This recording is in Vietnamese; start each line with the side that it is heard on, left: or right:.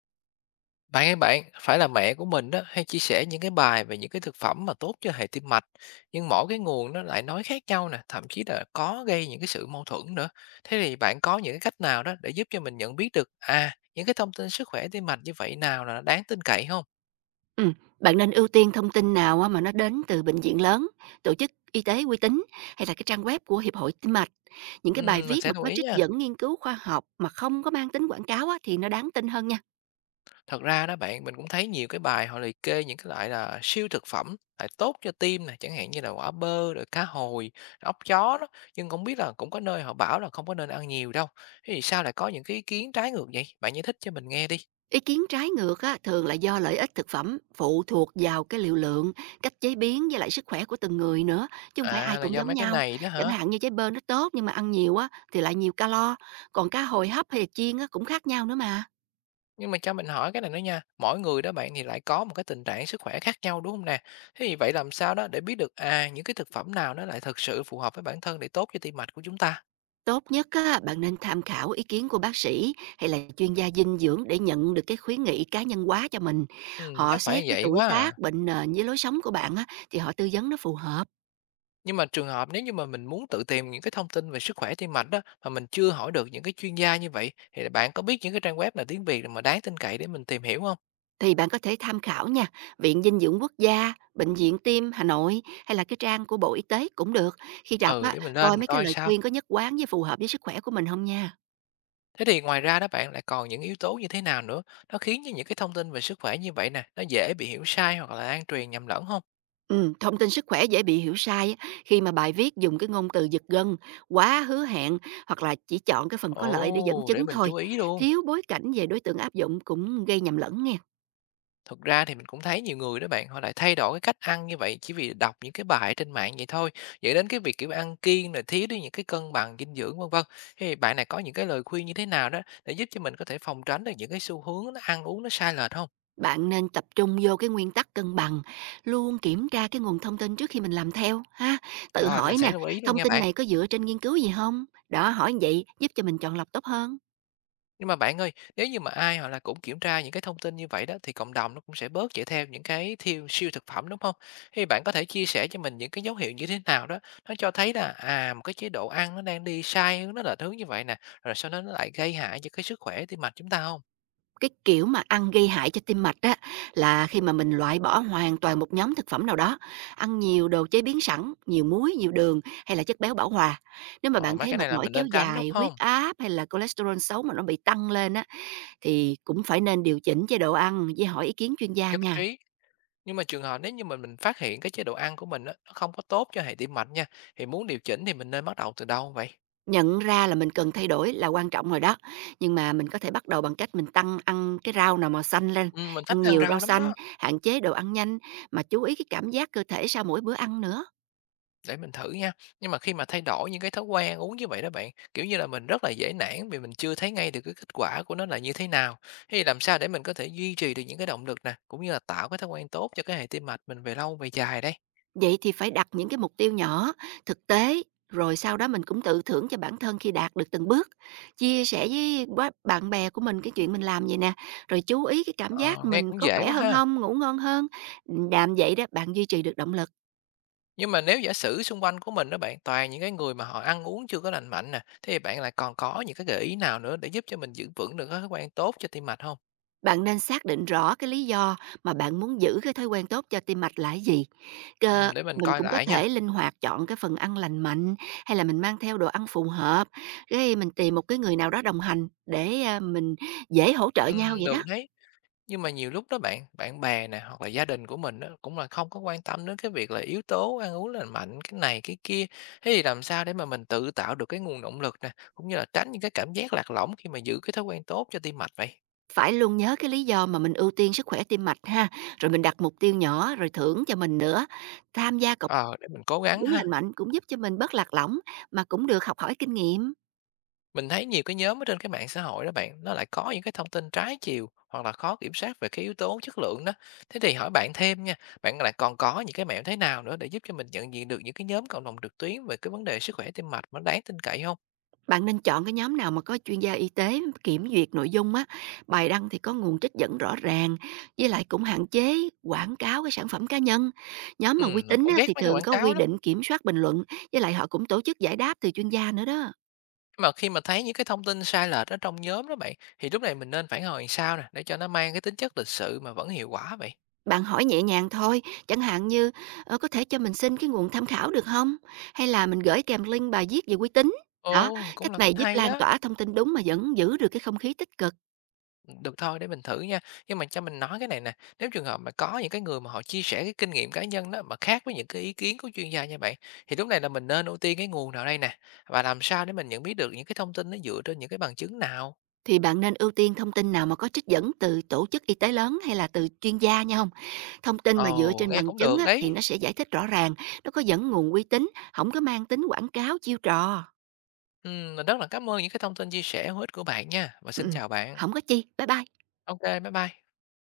left: Bạn ơi bạn, phải là mẹ của mình đó hay chia sẻ những cái bài về những cái thực phẩm mà tốt cho hệ tim mạch, nhưng mỗi cái nguồn nó lại nói khác nhau nè, thậm chí là có gây những cái sự mâu thuẫn nữa. Thế thì bạn có những cái cách nào đó để giúp cho mình nhận biết được à những cái thông tin sức khỏe tim mạch như vậy nào là nó đáng tin cậy không?
right: Ừm, bạn nên ưu tiên thông tin nào á mà nó đến từ bệnh viện lớn, tổ chức y tế uy tín hay là cái trang web của Hiệp hội Tim mạch. Những
left: Ừ,
right: cái bài
left: mình
right: viết mà
left: sẽ lưu
right: có
left: ý
right: trích
left: nha.
right: dẫn nghiên cứu khoa học mà không có mang tính quảng cáo á, thì nó đáng tin hơn nha.
left: Thật ra đó bạn, mình cũng thấy nhiều cái bài họ liệt kê những cái loại là siêu thực phẩm, lại tốt cho tim này chẳng hạn như là quả bơ, rồi cá hồi, rồi ốc chó đó, nhưng không biết là cũng có nơi họ bảo là không có nên ăn nhiều đâu. Thế thì sao lại có những cái ý kiến trái ngược vậy? Bạn giải thích cho mình nghe đi.
right: Ý kiến trái ngược á, thường là do lợi ích thực phẩm phụ thuộc vào cái liều lượng, cách chế biến với lại sức khỏe của từng người nữa, chứ không phải ai
left: À là
right: cũng
left: do
right: giống
left: mấy cái
right: nhau.
left: này đó
right: Chẳng
left: hả?
right: hạn như trái bơ nó tốt nhưng mà ăn nhiều á thì lại nhiều calo, còn cá hồi hấp hay là chiên á cũng khác nhau nữa mà.
left: Nhưng mà cho mình hỏi cái này nữa nha. Mỗi người đó bạn thì lại có một cái tình trạng sức khỏe khác nhau đúng không nè? Thế thì vậy làm sao đó để biết được à những cái thực phẩm nào nó lại thực sự phù hợp với bản thân để tốt cho tim mạch của chúng ta?
right: Tốt nhất á, bạn nên tham khảo ý kiến của bác sĩ hay là chuyên gia dinh dưỡng để nhận được cái khuyến nghị cá nhân hóa cho mình.
left: Ừ,
right: Họ
left: chắc phải
right: xét cái
left: vậy
right: tuổi
left: quá à.
right: tác, bệnh nền với lối sống của bạn á, thì họ tư vấn nó phù hợp.
left: Nhưng mà trường hợp nếu như mà mình muốn tự tìm những cái thông tin về sức khỏe tim mạch đó, mà mình chưa hỏi được những cái chuyên gia như vậy, thì bạn có biết những cái trang web là tiếng Việt mà đáng tin cậy để mình tìm hiểu không?
right: Thì bạn có thể tham khảo nha, Viện Dinh dưỡng Quốc gia, Bệnh viện Tim Hà Nội hay là cái trang của Bộ Y tế cũng được. Khi đọc
left: Ừ,
right: á,
left: để mình lên
right: coi
left: mình
right: mấy cái
left: coi
right: lời
left: sao.
right: khuyên có nhất quán với phù hợp với sức khỏe của mình không nha.
left: Thế thì ngoài ra đó bạn lại còn những yếu tố như thế nào nữa, nó khiến cho những cái thông tin về sức khỏe như vậy nè, nó dễ bị hiểu sai hoặc là lan truyền nhầm lẫn không?
right: Thông tin sức khỏe dễ bị hiểu sai á, khi mà bài viết dùng cái ngôn từ giật gân, quá hứa hẹn hoặc là chỉ chọn cái phần có lợi để dẫn
left: Ồ, để
right: chứng
left: mình
right: thôi.
left: chú ý luôn.
right: Thiếu bối cảnh về đối tượng áp dụng cũng gây nhầm lẫn nghe.
left: Thực ra thì mình cũng thấy nhiều người đó bạn, họ lại thay đổi cái cách ăn như vậy chỉ vì đọc những cái bài trên mạng vậy thôi, dẫn đến cái việc, kiểu, ăn kiêng rồi thiếu đi những cái cân bằng dinh dưỡng, vân vân. Thì bạn này có những cái lời khuyên như thế nào đó để giúp cho mình có thể phòng tránh được những cái xu hướng nó ăn uống nó sai lệch không?
right: Bạn nên tập trung vô cái nguyên tắc cân bằng, luôn kiểm tra cái nguồn thông tin trước khi mình làm theo ha. Tự
left: Rồi, mình
right: hỏi
left: sẽ
right: nè,
left: lưu ý luôn
right: thông
left: nha
right: tin
left: bạn.
right: này có dựa trên nghiên cứu gì không? Đó, hỏi như vậy giúp cho mình chọn lọc tốt hơn.
left: Nhưng mà bạn ơi, nếu như mà ai hoặc là cũng kiểm tra những cái thông tin như vậy đó thì cộng đồng nó cũng sẽ bớt chạy theo những cái thiêu siêu thực phẩm đúng không? Thì bạn có thể chia sẻ cho mình những cái dấu hiệu như thế nào đó nó cho thấy là à một cái chế độ ăn nó đang đi sai hướng nó là hướng như vậy nè, rồi sau đó nó lại gây hại cho cái sức khỏe tim mạch chúng ta không?
right: Cái kiểu mà ăn gây hại cho tim mạch á, là khi mà mình loại bỏ hoàn toàn một nhóm thực phẩm nào đó, ăn nhiều đồ chế biến sẵn, nhiều muối, nhiều đường hay là chất béo bão hòa. Nếu mà
left: Ờ,
right: bạn
left: mấy
right: thấy
left: cái này
right: mệt
left: là
right: mỏi
left: mình
right: kéo
left: nên tránh đúng
right: dài, huyết
left: không?
right: áp hay là cholesterol xấu mà nó bị tăng lên á, thì cũng phải nên điều chỉnh chế độ ăn với hỏi ý kiến chuyên gia
left: Nhất
right: nha.
left: trí. Nhưng mà trường hợp nếu như mình phát hiện cái chế độ ăn của mình á, nó không có tốt cho hệ tim mạch nha, thì muốn điều chỉnh thì mình nên bắt đầu từ đâu vậy?
right: Nhận ra là mình cần thay đổi là quan trọng rồi đó, nhưng mà mình có thể bắt đầu bằng cách mình tăng ăn cái rau nào màu xanh lên,
left: Ừ, mình thích
right: ăn
left: ăn
right: nhiều rau
left: rau lắm
right: xanh,
left: đó.
right: hạn chế đồ ăn nhanh, mà chú ý cái cảm giác cơ thể sau mỗi bữa ăn nữa.
left: Để mình thử nha. Nhưng mà khi mà thay đổi những cái thói quen uống như vậy đó bạn, kiểu như là mình rất là dễ nản vì mình chưa thấy ngay được cái kết quả của nó là như thế nào. Thế thì làm sao để mình có thể duy trì được những cái động lực nè, cũng như là tạo cái thói quen tốt cho cái hệ tim mạch mình về lâu về dài đây.
right: Vậy thì phải đặt những cái mục tiêu nhỏ, thực tế, rồi sau đó mình cũng tự thưởng cho bản thân khi đạt được từng bước. Chia sẻ với bạn bè của mình cái chuyện mình làm vậy nè, rồi chú ý cái cảm giác
left: Ờ, nghe
right: mình
left: cũng
right: có
left: dễ
right: khỏe
left: quá
right: hơn
left: ha.
right: không, ngủ ngon hơn. Làm vậy đó bạn duy trì được động lực.
left: Nhưng mà nếu giả sử xung quanh của mình đó bạn toàn những cái người mà họ ăn uống chưa có lành mạnh nè, thế thì bạn lại còn có những cái gợi ý nào nữa để giúp cho mình giữ vững được cái thói quen tốt cho tim mạch không?
right: Bạn nên xác định rõ cái lý do mà bạn muốn giữ cái thói quen tốt cho tim mạch là cái gì. Cơ
left: Ừ, để mình
right: mình
left: coi
right: cũng có
left: lại nha.
right: thể linh hoạt chọn cái phần ăn lành mạnh hay là mình mang theo đồ ăn phù hợp, cái mình tìm một cái người nào đó đồng hành để mình dễ hỗ trợ
left: Ừ,
right: nhau vậy
left: được
right: đó.
left: đấy. Nhưng mà nhiều lúc đó bạn, bạn bè nè, hoặc là gia đình của mình đó cũng là không có quan tâm đến cái việc là yếu tố ăn uống lành mạnh, cái này cái kia. Thế thì làm sao để mà mình tự tạo được cái nguồn động lực nè, cũng như là tránh những cái cảm giác lạc lõng khi mà giữ cái thói quen tốt cho tim mạch vậy?
right: Phải luôn nhớ cái lý do mà mình ưu tiên sức khỏe tim mạch ha, rồi mình đặt mục tiêu nhỏ, rồi thưởng cho mình nữa. Tham gia cộng
left: Ờ, để mình cố gắng
right: uống
left: ha.
right: lành mạnh cũng giúp cho mình bớt lạc lõng, mà cũng được học hỏi kinh nghiệm.
left: Mình thấy nhiều cái nhóm ở trên cái mạng xã hội đó bạn, nó lại có những cái thông tin trái chiều hoặc là khó kiểm soát về cái yếu tố chất lượng đó. Thế thì hỏi bạn thêm nha, bạn lại còn có những cái mẹo thế nào nữa để giúp cho mình nhận diện được những cái nhóm cộng đồng trực tuyến về cái vấn đề sức khỏe tim mạch mà đáng tin cậy không?
right: Bạn nên chọn cái nhóm nào mà có chuyên gia y tế kiểm duyệt nội dung á, bài đăng thì có nguồn trích dẫn rõ ràng, với lại cũng hạn chế quảng cáo cái sản phẩm cá nhân. Nhóm mà uy
left: Mình
right: tín
left: cũng
right: á,
left: ghét
right: thì
left: mấy cái
right: thường
left: quảng
right: có quy
left: cáo lắm.
right: định kiểm soát bình luận, với lại họ cũng tổ chức giải đáp từ chuyên gia nữa đó.
left: Mà khi mà thấy những cái thông tin sai lệch ở trong nhóm đó bạn, thì lúc này mình nên phản hồi sao nè, để cho nó mang cái tính chất lịch sự mà vẫn hiệu quả vậy?
right: Bạn hỏi nhẹ nhàng thôi, chẳng hạn như, "Có thể cho mình xin cái nguồn tham khảo được không?" Hay là mình gửi kèm link bài viết về uy tín. Đó,
left: Ồ, cũng
right: cách
left: là
right: này
left: cách
right: giúp
left: hay
right: lan
left: đó.
right: tỏa thông tin đúng mà vẫn giữ được cái không khí tích cực.
left: Được thôi, để mình thử nha. Nhưng mà cho mình nói cái này nè, nếu trường hợp mà có những cái người mà họ chia sẻ cái kinh nghiệm cá nhân đó mà khác với những cái ý kiến của chuyên gia nha bạn, thì lúc này là mình nên ưu tiên cái nguồn nào đây nè? Và làm sao để mình nhận biết được những cái thông tin nó dựa trên những cái bằng chứng nào?
right: Thì bạn nên ưu tiên thông tin nào mà có trích dẫn từ tổ chức y tế lớn hay là từ chuyên gia nha không? Thông tin mà dựa
left: Ồ,
right: trên
left: nghe
right: bằng
left: cũng
right: chứng
left: được
right: á, thì
left: đấy.
right: nó sẽ giải thích rõ ràng, nó có dẫn nguồn uy tín, không có mang tính quảng cáo, chiêu trò.
left: Mình rất là cảm ơn những cái thông tin chia sẻ hữu ích của bạn nha. Và xin
right: Ừm,
left: chào bạn.
right: hổng có chi. Bye bye.
left: OK, bye bye.